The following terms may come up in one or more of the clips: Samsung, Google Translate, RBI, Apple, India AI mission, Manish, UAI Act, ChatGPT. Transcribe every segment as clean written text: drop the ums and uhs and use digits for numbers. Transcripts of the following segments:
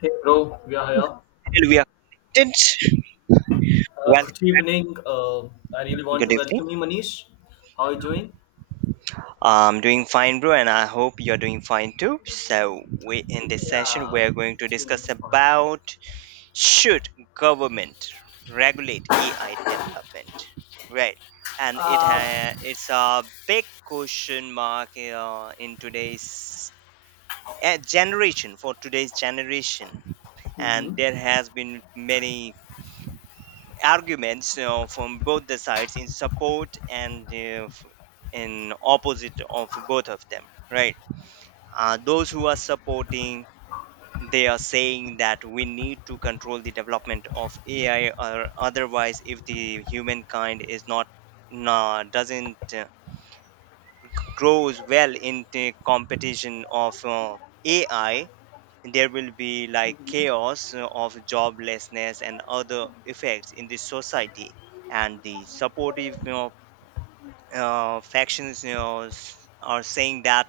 Hey bro, we are here. Till we are connected. Welcome, Good evening. I really want to good evening. welcome you, Manish. How are you doing? I'm doing fine, bro, and I hope you're doing fine too. So, we in this session Yeah, we are going to doing discuss fine. about should government regulate AI development, right? And Uh, it's a big question mark in today's generation for today's generation, and mm-hmm, there has been many arguments you know, from both the sides in support and in opposite of both of them, right. Those who are supporting, they are saying that we need to control the development of ai, or otherwise if the humankind is not, nah, doesn't grows well in the competition of ai, there will be like mm-hmm. chaos of joblessness and other effects in the society. And the supportive you know factions you know are saying that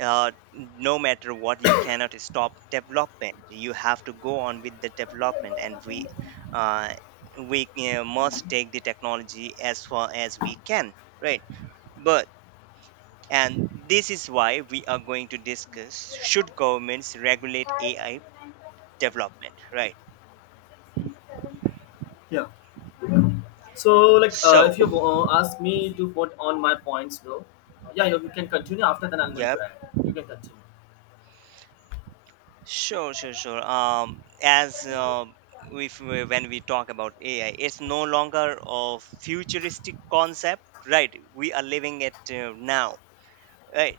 no matter what, you cannot stop development, you have to go on with the development, and uh, we must take the technology as far as we can, right. But and this is why we are going to discuss should governments regulate ai development, right? Yeah. So, if so you ask me to put on my points, bro, yeah, you can continue. After that, I'm going to yep. add. You can continue. Sure, sure, sure. As If we, when we talk about ai, it's no longer a futuristic concept, right? We are living it now, right.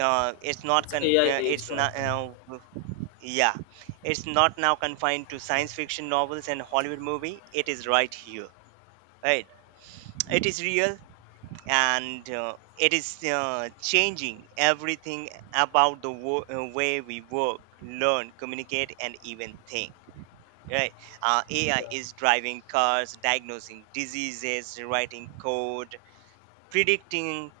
it's not It's con- AI age it's right not now. Yeah It's not now confined to Yeah. science fiction novels and hollywood movie, it is right here, right. It is real, and it is changing everything about the way we work, learn, communicate, and even think, right. Ai Yeah. is driving cars, diagnosing diseases, writing code, predicting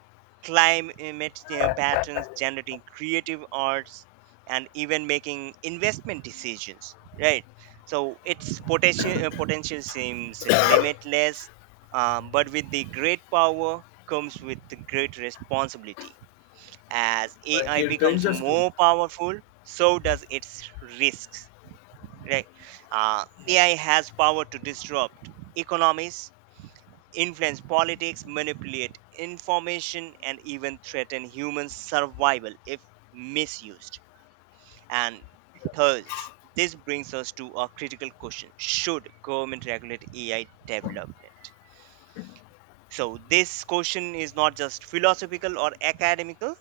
climate patterns, generating creative arts, and even making investment decisions. Right. So its potential seems limitless. But with the great power comes with the great responsibility. As Right, AI it becomes ranges too. more powerful, so does its risks. Right. AI has power to disrupt economies, influence politics, manipulate information, and even threaten human survival if misused. And thus, this brings us to a critical question: should government regulate AI development? So this question is not just philosophical or academical;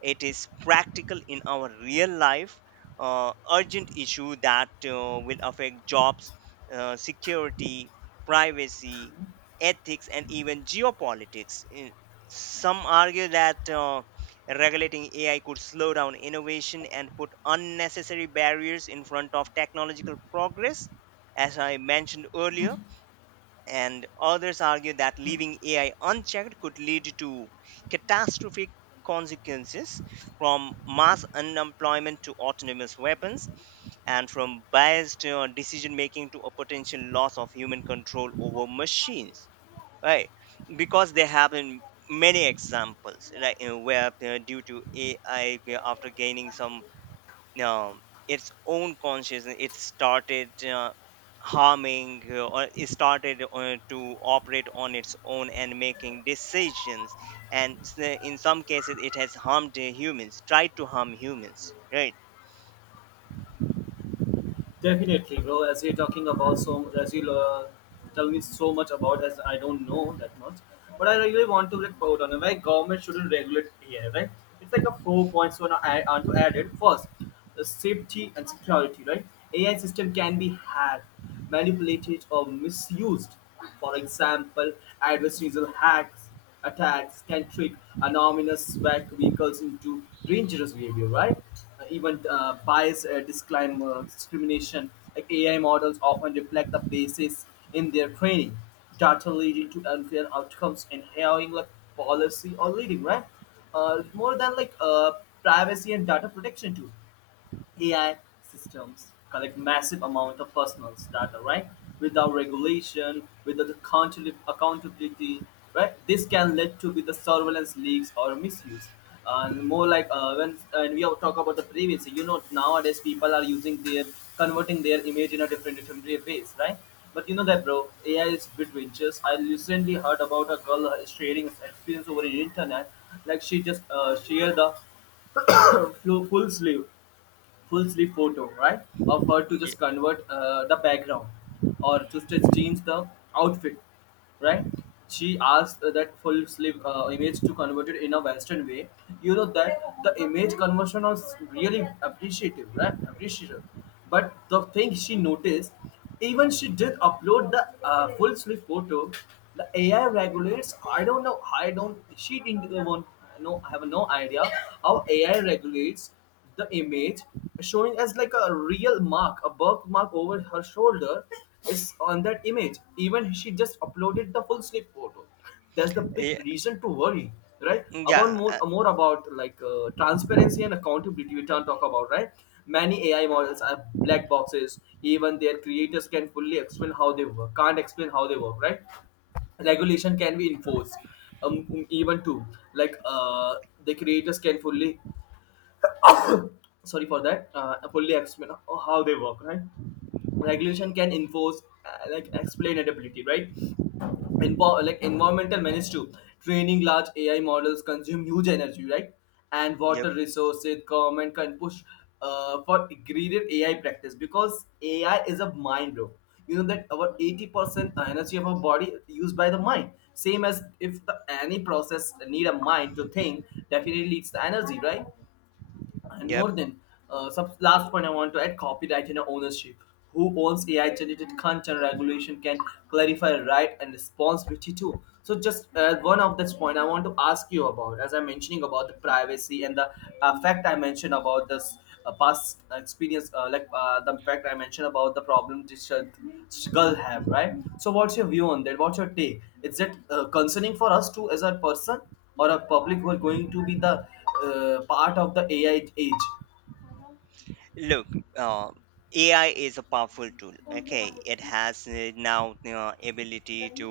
it is practical in our real life, urgent issue that will affect jobs, security, privacy, ethics, and even geopolitics. Some argue that regulating AI could slow down innovation and put unnecessary barriers in front of technological progress, as I mentioned earlier. And others argue that leaving AI unchecked could lead to catastrophic consequences, from mass unemployment to autonomous weapons, and from biased decision making to a potential loss of human control over machines, right. Because there have been many examples like you know, where due to ai, after gaining some um, its own consciousness, it started harming or it started to operate on its own and making decisions, and in some cases it has harmed humans, tried to harm humans, right. Definitely, bro. As you're talking about so, as you tell me so much about, as I don't know that much, but I really want to like put on why government shouldn't regulate AI, right? It's like a 4 points so I want to add it first, the safety and security, right? AI system can be hacked, manipulated or misused. For example, adversarial hacks attacks can trick anonymous vehicles into dangerous behavior, right? Even bias disclaimer, discrimination, like AI models often reflect the basis in their training, data leading to unfair outcomes and hiring like policy or leading, right? More than privacy and data protection too. AI systems collect massive amount of personal data, right? Without regulation, without accountability, right? This can lead to with the surveillance leaks or misuse. And more when and we all talk about the privacy, you know, nowadays people are using their converting their image in a different ways, right? But you know that, bro, AI is between just. I recently heard about a girl sharing experience over the internet, like she just shared the full sleeve full sleeve photo, right? Of her to Yeah, just convert the background or to just change the outfit, right? She asked that full sleeve image to convert it in a Western way. You know that the image conversion was really appreciative, right? Appreciative. But the thing she noticed, even she did upload the full sleeve photo. The AI regulates. I don't know. I don't. She didn't even know. I have no idea how AI regulates the image, showing as like a real mark, a birthmark over her shoulder is on that image. Even she just uploaded the full sleeve photo, that's the big reason to worry, right? About yeah. more more about transparency and accountability we can't talk about, right? Many AI models are black boxes, even their creators can fully explain how they work, can't explain how they work, right? Regulation can be enforced even too, like the creators can fully, sorry for that, fully explain how they work, right? Regulation can enforce like explainability, right? In like environmental menace too, training large AI models consume huge energy, right? And Yep, water resources, government can push for graded AI practice, because AI is a mind, bro. You know that about 80% energy of our body used by the mind, same as if the, any process need a mind to think, definitely it's the energy, right? And yep. more than some last point I want to add, copyright and ownership. Who owns AI generated content? Regulation can clarify, right? And responsibility too. So just one of this point I want to ask you about, as I'm mentioning about the privacy and the fact I mentioned about this past experience, the fact I mentioned about the problem this this girl have, right? So what's your view on that? What's your take? Is it concerning for us too as a person or a public who are going to be the part of the AI age. Look, uh, ai is a powerful tool, okay? It has now ability to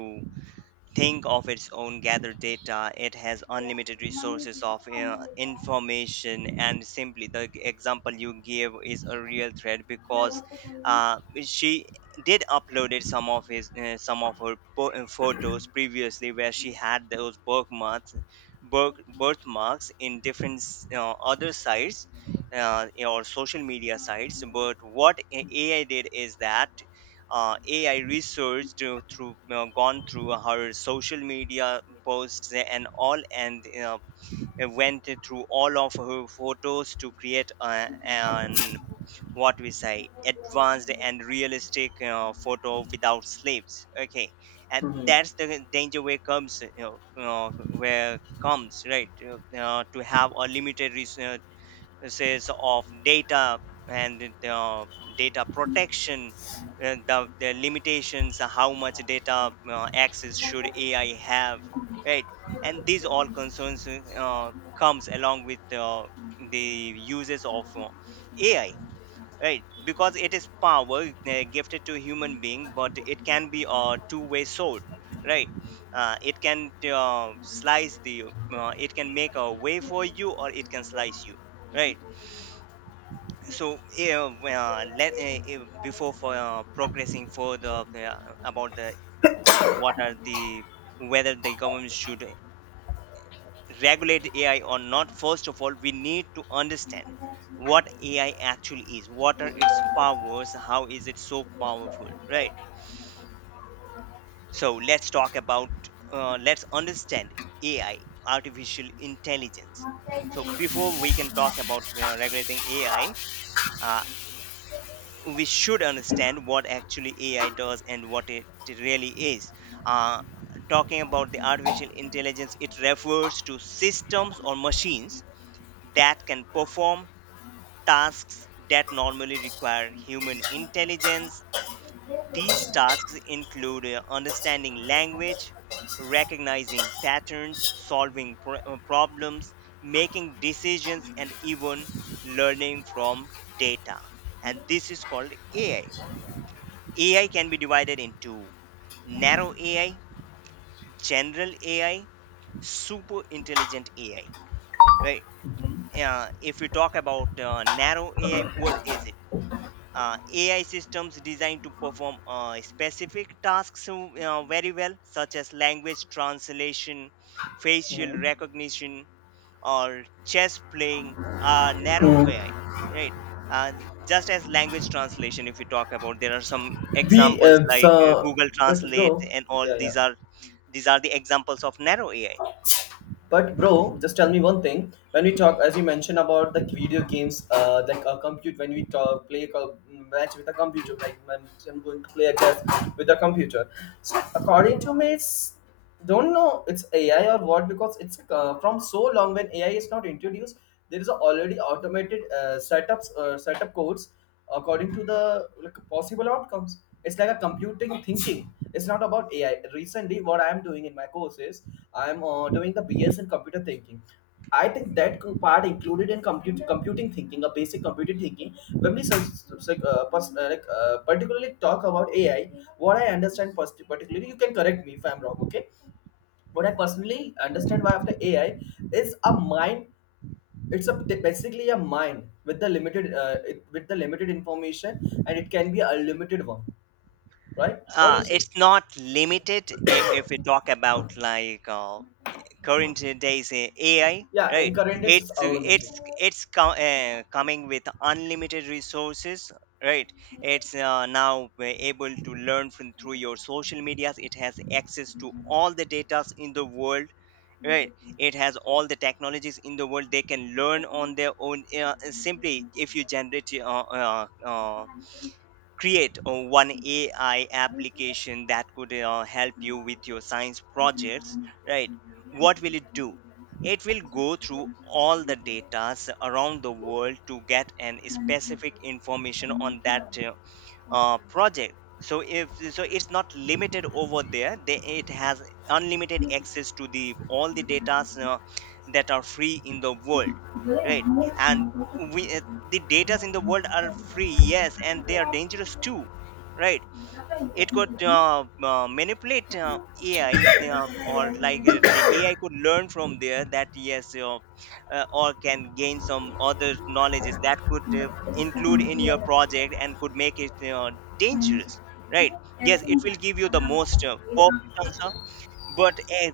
think of its own, gathered data, it has unlimited resources of information. And simply the example you gave is a real threat, because she did uploaded some of his some of her photos previously where she had those birthmarks, birthmarks in different other sites, or social media sites. But what ai did is that AI research to, through gone through her social media posts and all, and went through all of her photos to create an, what we say, advanced and realistic photo without sleeves. Okay, and Mhm. that's the danger where comes you know, where comes, right. To have a limited says of data, and data protection, and the limitations how much data access should ai have, right. And these all concerns comes along with the uses of ai, right. Because it is power gifted to human being, but it can be a two-way sword, right. uh, it can uh, slice the it can make a way for you, or it can slice you, right. So yeah, before for progressing further about the what are the whether the government should regulate AI or not. First of all, we need to understand what AI actually is. What are its powers? How is it so powerful? Right. So let's talk about. Let's understand AI, artificial intelligence. So before we can talk about regulating AI, we should understand what actually AI does and what it really is. Uh, Talking about the artificial intelligence, it refers to systems or machines that can perform tasks that normally require human intelligence. These tasks include understanding language, recognizing patterns, solving problems, making decisions, and even learning from data. And this is called AI. AI can be divided into narrow AI, general AI, super intelligent AI, right? If we talk about narrow AI, what is it? AI systems designed to perform specific tasks very well, such as language translation, facial Mhm. recognition, or chess playing are narrow Hmm. AI, right? Uh, just as language translation, if you talk about, there are some We examples um, like so, Google but Translate bro, and all. yeah, yeah. These are the examples of narrow AI. But bro, just tell me one thing. When we talk, as you mentioned about the video games, like a compute. When we talk, play a match with a computer, like when I'm going to play a chess with a computer. So according to me, it's don't know it's AI or what, because it's from so long when AI is not introduced, there is a already automated setups setup codes according to the like, possible outcomes. It's like a computing thinking. It's not about AI. Recently, what I am doing in my course is I'm doing the BS in computer thinking. I think that part included in compute, computing thinking, a basic computing thinking. When we particularly talk about AI, what I understand particularly, you can correct me if I'm wrong, okay? What I personally understand by after AI is a mind, it's a basically a mine with the limited with the limited information, and it can be a limited one, right? What do you say? It's not limited, if we talk about like current days AI, Yeah, in right? current it's It's unlimited. it's it's co- uh, coming with unlimited resources, right? It's now we able to learn from through your social medias. It has access to all the data in the world, right? It has all the technologies in the world. They can learn on their own. Simply, if you generate uh, uh, create one AI application that could help you with your science projects, right? What will it do? It will go through all the data around the world to get an specific information on that project. So, if so it's not limited over there, it has unlimited access to the all the data that are free in the world, right. And we the datas in the world are free, yes, and they are dangerous too, right. It could manipulate AI, or like the AI could learn from there that yes, or can gain some other knowledges that could include in your project and could make it dangerous, right. Yes, it will give you the most perfect answer, but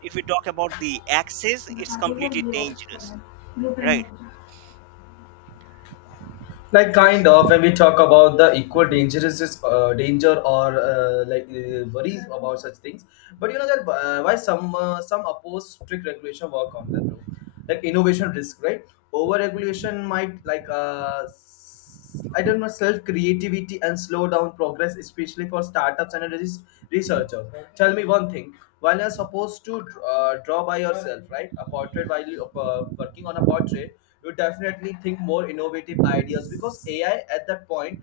if we talk about the access, it's completely dangerous, right. Like kind of when we talk about the equal dangerous is danger or worries about such things, but you know that why some oppose strict regulation, work on that bro, like innovation risk, right? Over regulation might I don't know self creativity and slow down progress, especially for startups and researchers. Tell me one thing: while you're supposed to draw by yourself, right, a portrait while you working on a portrait, you definitely think more innovative ideas because AI at that point.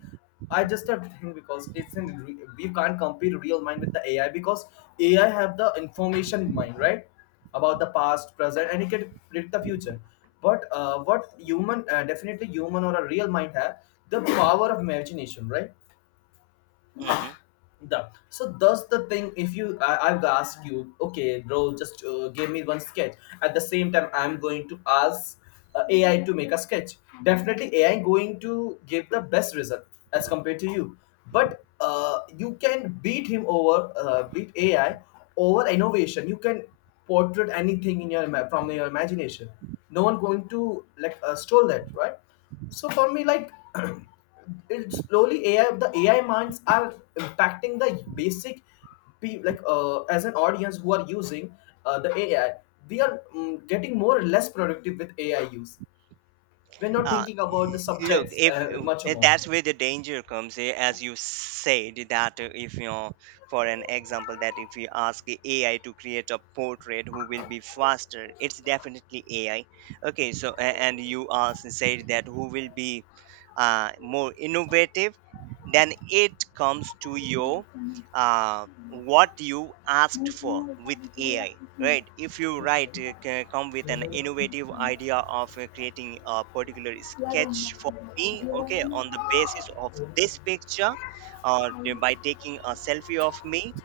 I just have to think because it's in we can't compare real mind with the AI because AI have the information mind, right? About the past, present, and he can predict the future. But what human, definitely human or a real mind have the power of imagination, right? Mm-hmm. The so does the thing if you I've asked you, okay bro, just give me one sketch, at the same time I'm going to ask AI to make a sketch, definitely AI going to give the best result as compared to you, but you can beat him over, beat AI over innovation. You can portrait anything in your from your imagination, no one going to like stole that, right? So for me like it slowly AI, the AI minds are impacting the basic as an audience who are using the AI, we are mm, getting more or less productive with AI use, we're not Uh, thinking about the Look, subjects if much more. that's where the danger comes, eh, as you said, that if you know, for an example, that if you ask the AI to create a portrait, who will be faster? It's definitely AI. Okay, so and you asked said that who will be more innovative? Then it comes to your uh, what you asked for with AI, right? If you write, come with an innovative idea of creating a particular sketch for me, okay, on the basis of this picture, by taking a selfie of me,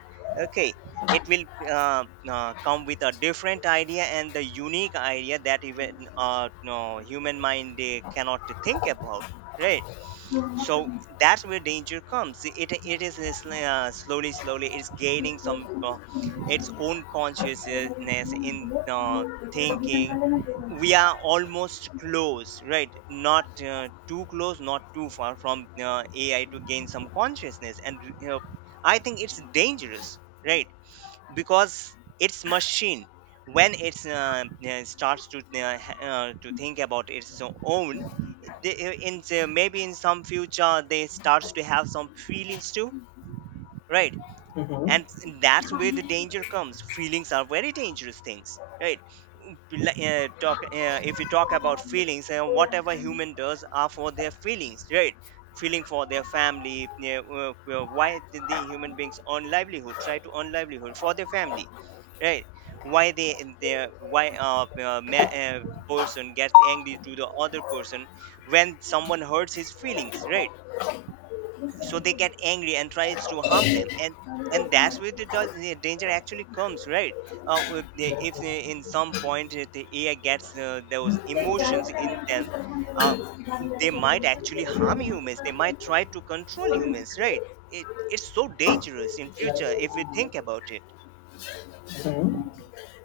okay, it will come with a different idea and the unique idea that even no human mind cannot think about, right? So that's where danger comes. It is this, slowly slowly it's gaining some its own consciousness in thinking. We are almost close, right? Not too close, not too far from ai to gain some consciousness. And you know, I think it's dangerous, right? Because it's machine. When it's starts to to think about its own, in the, maybe in some future they starts to have some feelings too, right. Mhm. And that's where the, danger comes. Feelings are very dangerous things, right? like, talk If you talk about feelings, and whatever human does are for their feelings, right? Feeling for their family, yeah. Why did the human beings earn livelihood, try to earn livelihood for their family, right? Why they they why a person gets angry to the other person when someone hurts his feelings, right? So they get angry and tries to harm them. And that's where the danger actually comes, right? With the, if they, in some point if the ai gets those emotions in them, uh, they might actually harm humans, they might try to control humans, right. It's so dangerous in future if we think about it. Mhm.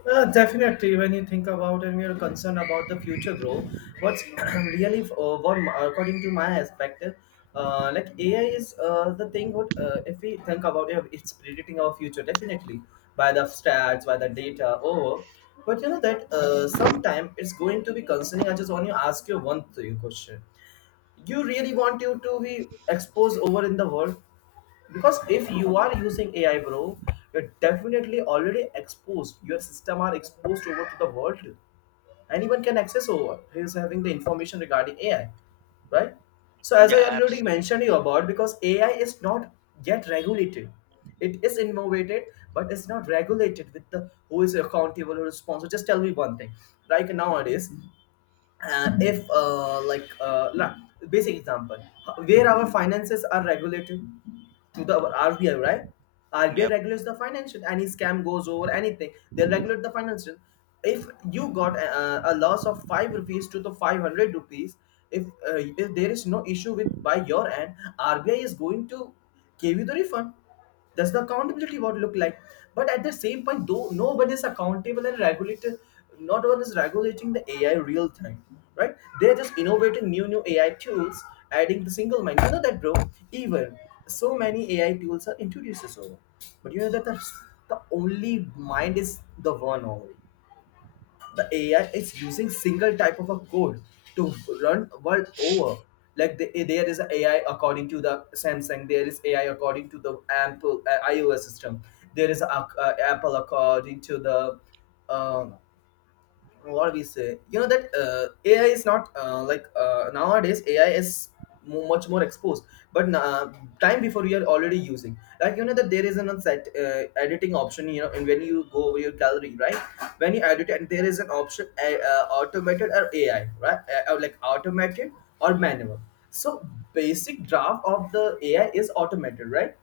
Definitely, when you think about and we are concerned about the future growth, what's really according to my perspective, like AI is the thing. What if we think about it, it's predicting our future definitely by the stats, by the data. Over, but you know that sometime it's going to be concerning. I just want to ask you one thing, question. You really want you to be exposed over in the world? Because if you are using AI bro, you're definitely already exposed, your system are exposed over to the world, anyone can access over who's having the information regarding AI, right? So as Yeah, I already absolutely. mentioned you about, because AI is not yet regulated, it is innovated, but it's not regulated with the who is accountable or responsible. Just tell me one thing, like nowadays, if like la- basic example, where our finances are regulated to the RBI, right? RBI Yep. regulates the financial, any scam goes over anything they regulate the financial. If you got a loss of 5 rupees to the 500 rupees, if there is no issue with by your end, RBI is going to give you the refund. That's the accountability what look like. But at the same point, though no one is accountable and regulated, not one is regulating the AI real time, right? They're just innovating new AI tools, adding the single mind. You know that, bro. Even so many AI tools are introduced over, but you know that the only mind is the one only, the AI is using single type of a code to run world over. Like the, eh, there is a AI according to the Samsung, there is AI according to the Apple iOS system, there is a, Apple according to the um what we say you know that AI is not nowadays AI is much more exposed, but time before we are already using, like you know that there is an set editing option, you know, and when you go over your gallery, right, when you edit and there is an option automated or AI, right, like automated or manual. So basic draft of the AI is automated, right?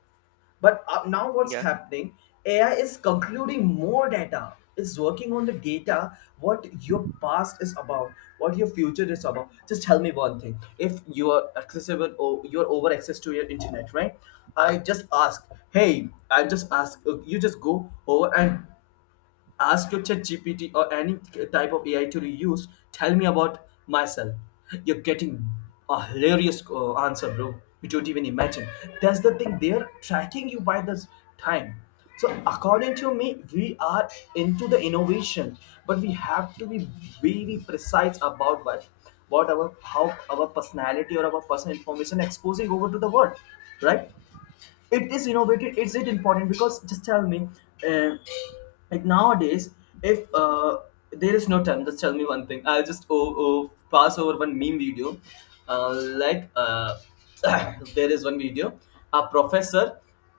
But up now, what's Yeah, happening? AI is concluding more data. It's working on the data, what your past is about, what your future is about. Just tell me one thing. If you are accessible or you're over access to your internet, right? I just ask, Hey, I just ask, you just go over and ask your chat gpt or any type of ai to use, tell me about myself. You're getting a hilarious answer, bro. You don't even imagine. That's the thing, they're tracking you by this time. So according to me, we are into the innovation, but we have to be very precise about what our, how our personality or our personal information exposing over to the world, right? It is innovative, is it important? Because just tell me, uh, like nowadays, if there is no time. Just tell me one thing, I'll just pass over one meme video. uh, like uh, there is one video, a professor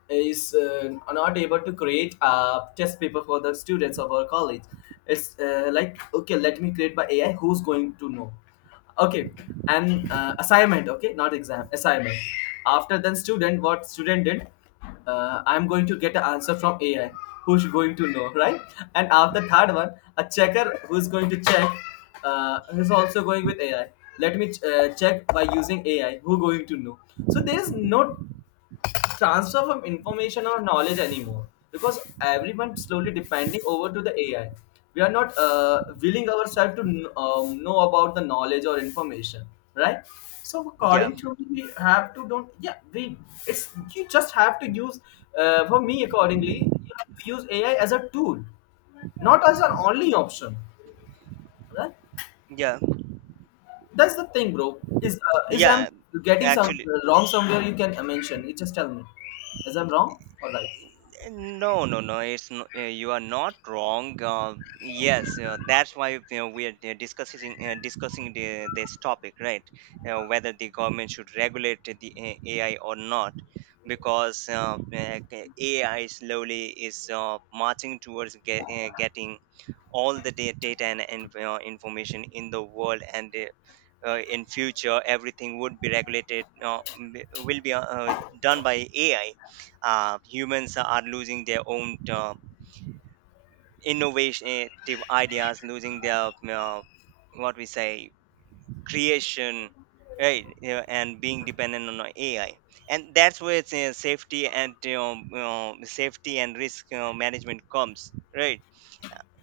is not able to create a test paper for the students of our college. It's like, okay, let me create by ai, who's going to know? Okay. And assignment, okay, not exam, assignment. After then student, what student did, I'm going to get an answer from ai, who's going to know, right? And after third one, a checker who's going to check, who's also going with ai. Let me check by using ai, who going to know. So there is no transfer from information or knowledge anymore, because everyone slowly depending over to the ai. We are not willing ourselves to know about the knowledge or information, right? So yeah, according to me, we have to don't yeah we it's, you just have to use, for me accordingly, you have to use ai as a tool, not as an only option, right? yeah, That's the thing, bro. Is I'm yeah. getting some Actually, wrong somewhere, you can mention, you just tell me, is I'm wrong or right. no, no, no. It's no, you are not wrong. Yes, that's why you know, we are discussing this topic, right? Whether the government should regulate the AI or not, because AI slowly is marching towards getting all the data and information in the world and in future everything would be regulated will be done by ai. Humans are losing their own, innovative ideas, losing their, uh, what we say creation right? And being dependent on ai, and that's where it's, safety and safety and risk management comes, right?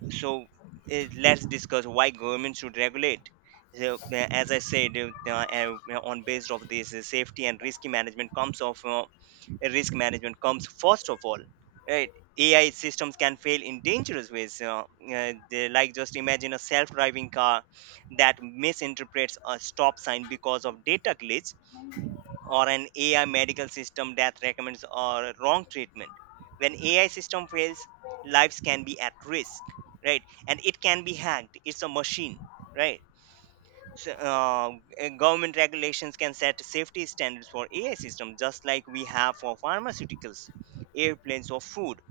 So let's discuss why government should regulate. So, as I said, on based of this, safety and risk management comes of risk management comes first of all, right? AI systems can fail in dangerous ways. Like just imagine a self-driving car that misinterprets a stop sign because of data glitch, or an AI medical system that recommends or wrong treatment. When AI system fails, lives can be at risk, right? And it can be hacked. It's a machine, right? So government regulations can set safety standards for AI systems, just like we have for pharmaceuticals, airplanes, or food.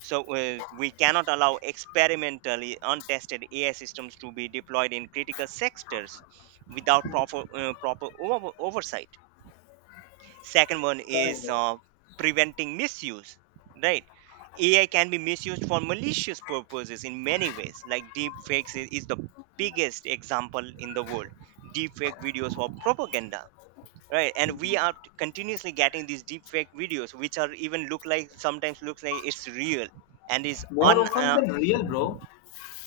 So we cannot allow experimentally untested AI systems to be deployed in critical sectors without proper oversight. Second one Kind is, of. Preventing misuse, right? AI can be misused for malicious purposes in many ways, like deep fakes is the biggest example in the world. Deep fake videos for propaganda, right? And we are continuously getting these deep fake videos, which are even look like, sometimes looks like it's real, and is More on often than real, bro.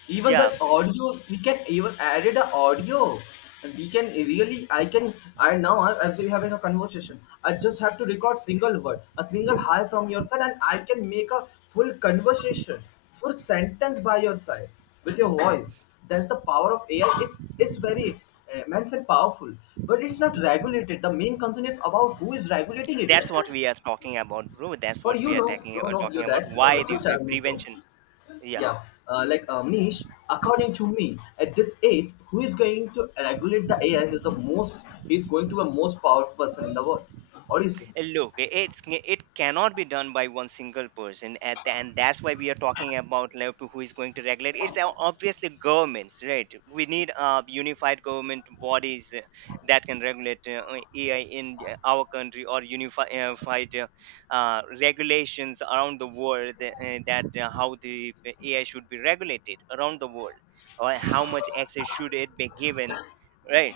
Even the yeah. audio, we can even added a audio. And we can really, I can, I now I- as we having a conversation, I just have to record single word, a single hi from your side, and I can make a full conversation, full sentence by your side with your voice. That's the power of AI. It's very immense and powerful, but it's not regulated. The main concern is about who is regulating it. That's what we are talking about, bro. That's For what you, we are no, no, no, you talking about, that why the just tell me, bro. prevention. Yeah. Yeah, Manish, according to me, at this age, who is going to regulate the AI is the most, he is going to be the most powerful person in the world. What do you say? Look, it's it cannot be done by one single person, and that's why we are talking about, like, who is going to regulate. It's obviously governments, right? We need unified government bodies that can regulate AI in our country, or unified uh, regulations around the world, that how the AI should be regulated around the world, or how much access should it be given, right?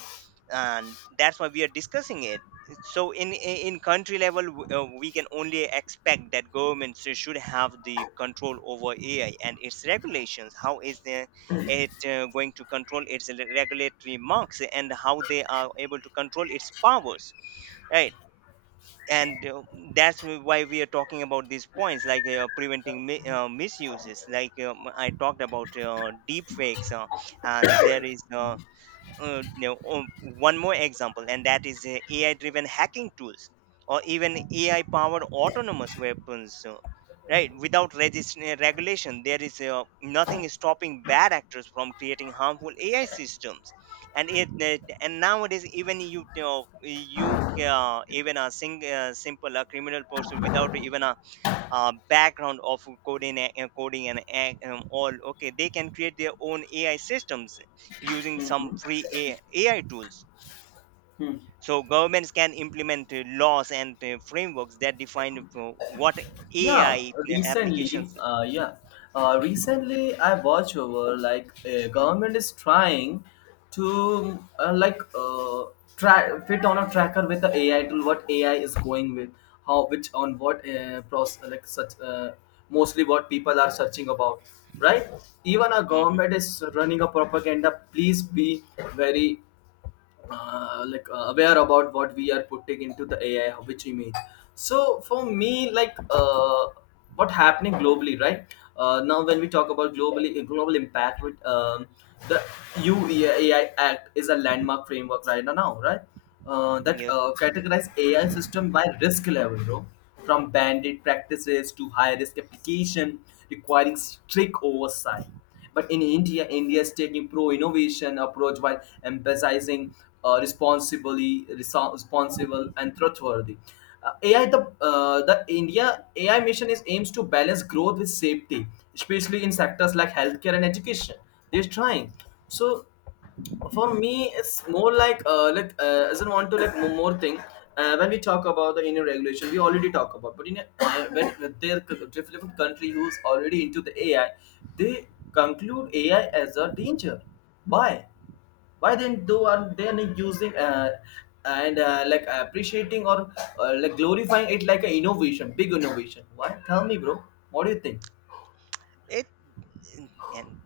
And that's why we are discussing it. So in country level, we can only expect that governments should have the control over ai and its regulations, how is it going to control its regulatory marks, and how they are able to control its powers, right? And that's why we are talking about these points, like preventing misuses, like I talked about deep fakes, and there is one more example, and that is AI-driven hacking tools or even AI-powered autonomous weapons. Right, without regulation, there is nothing is stopping bad actors from creating harmful AI systems. And it and nowadays, even you know you, even a simple criminal person, without even a background of coding, all okay, they can create their own ai systems using some free ai tools. So governments can implement laws and frameworks that define what Yeah, ai recently, applications. Recently I watch over, like government is trying to, try fit on a tracker with the AI tool, what AI is going with, how, which, on what process, like such mostly what people are searching about, right? Even a Mhm. government is running a propaganda. Please be very aware about what we are putting into the AI, which image. So for me, like what happening globally, right? Now when we talk about globally global impact, with the UAI Act is a landmark framework right now, right? That Yep. Categorize AI system by risk level, bro. From bandit practices to high risk application requiring strict oversight. But in India, India is taking pro-innovation approach while emphasizing responsibly, responsible and trustworthy. AI, the India AI mission is aims to balance growth with safety, especially in sectors like healthcare and education. They're trying. So for me, it's more like as I want to like more thing, when we talk about the Indian regulation, we already talk about, but in a, when there are different country who's already into the AI, they conclude AI as a danger. Why? Why then do are they not using, and like appreciating or like glorifying it like an innovation, big innovation? Why? Tell me, bro. What do you think? it and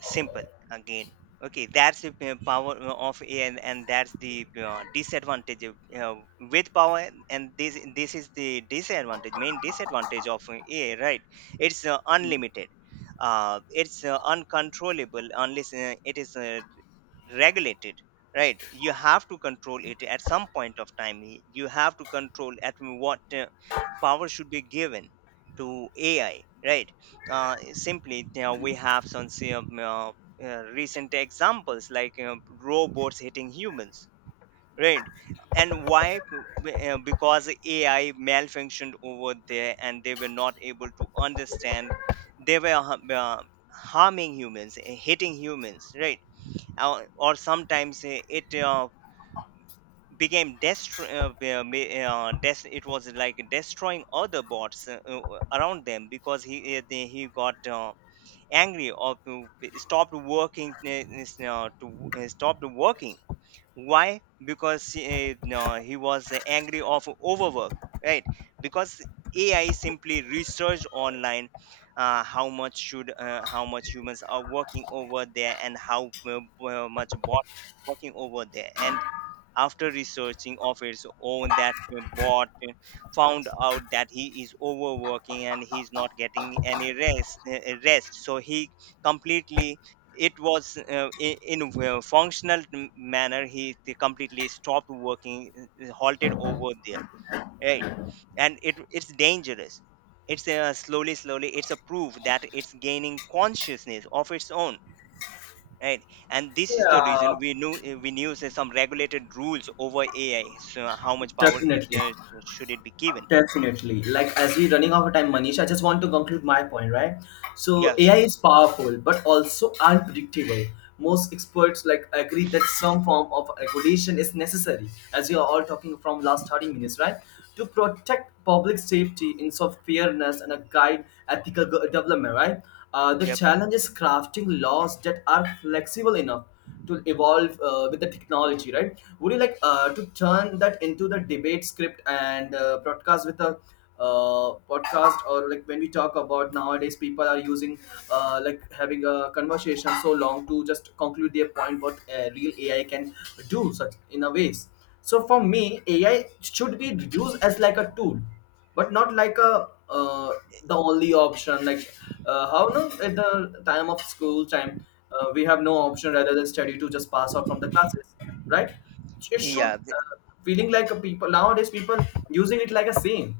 Simple. Again, okay, that's the power of ai, and that's the disadvantage with power, and this is the disadvantage, main disadvantage of ai, right? It's Mhm. unlimited, it's uncontrollable unless it is regulate it, right? You have to control it at some point of time. You have to control at what power should be given to ai, right? Simply we have some say, recent examples, like you know, robots hitting humans, right? And why? Because ai malfunctioned over there, and they were not able to understand. They were uh, harming humans, hitting humans, right? Or sometimes it became it was like destroying other bots around them, because he got angry, or stopped working, is, to stopped working. Why? Because no, he was angry of overwork, right? Because ai simply researched online how much humans are working over there, and how much bots are working over there. And after researching of its own, that bot found out that he is overworking and he's not getting any rest. So he completely, it was in a functional manner, he they completely stopped working, halted over there, right? And it it's dangerous. It's slowly slowly, it's a proof that it's gaining consciousness of its own, right? And this is the reason Yeah, we knew, we knew say, some regulated rules over ai, so how much power it definitely. Should it be given. Definitely. Like as we running out of time, Manish, I just want to conclude my point, right? So Yeah, AI sure. is powerful but also unpredictable. Most experts like agree that some form of regulation is necessary, as we are all talking from last 30 minutes, right? To protect public safety, ensure fairness, and a guide ethical development, right? The Yep. challenge is crafting laws that are flexible enough to evolve with the technology, right? Would you like to turn that into the debate script and broadcast with a podcast? Or like when we talk about nowadays, people are using like having a conversation so long to just conclude their point, what real ai can do such in a ways. So for me, ai should be used as like a tool, but not like a the only option. Like how, no, at the time of school time, we have no option rather than study to just pass out from the classes, right? It should Yeah. Feeling like a people, nowadays people using it like a same,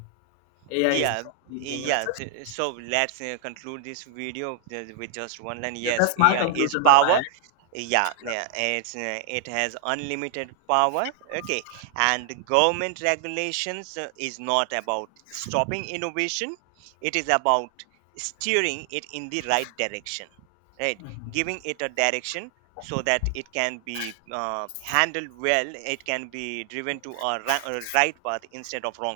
ai is Yeah, the only thing and it's yeah. such, So let's conclude this video with just one line. yeah, Yes, that's my AI is conclusion by my power. end. Yeah. It's it has unlimited power. Okay, and government regulations is not about stopping innovation. It is about steering it in the right direction. Right, giving it a direction so that it can be handled well. It can be driven to a a right path instead of wrong.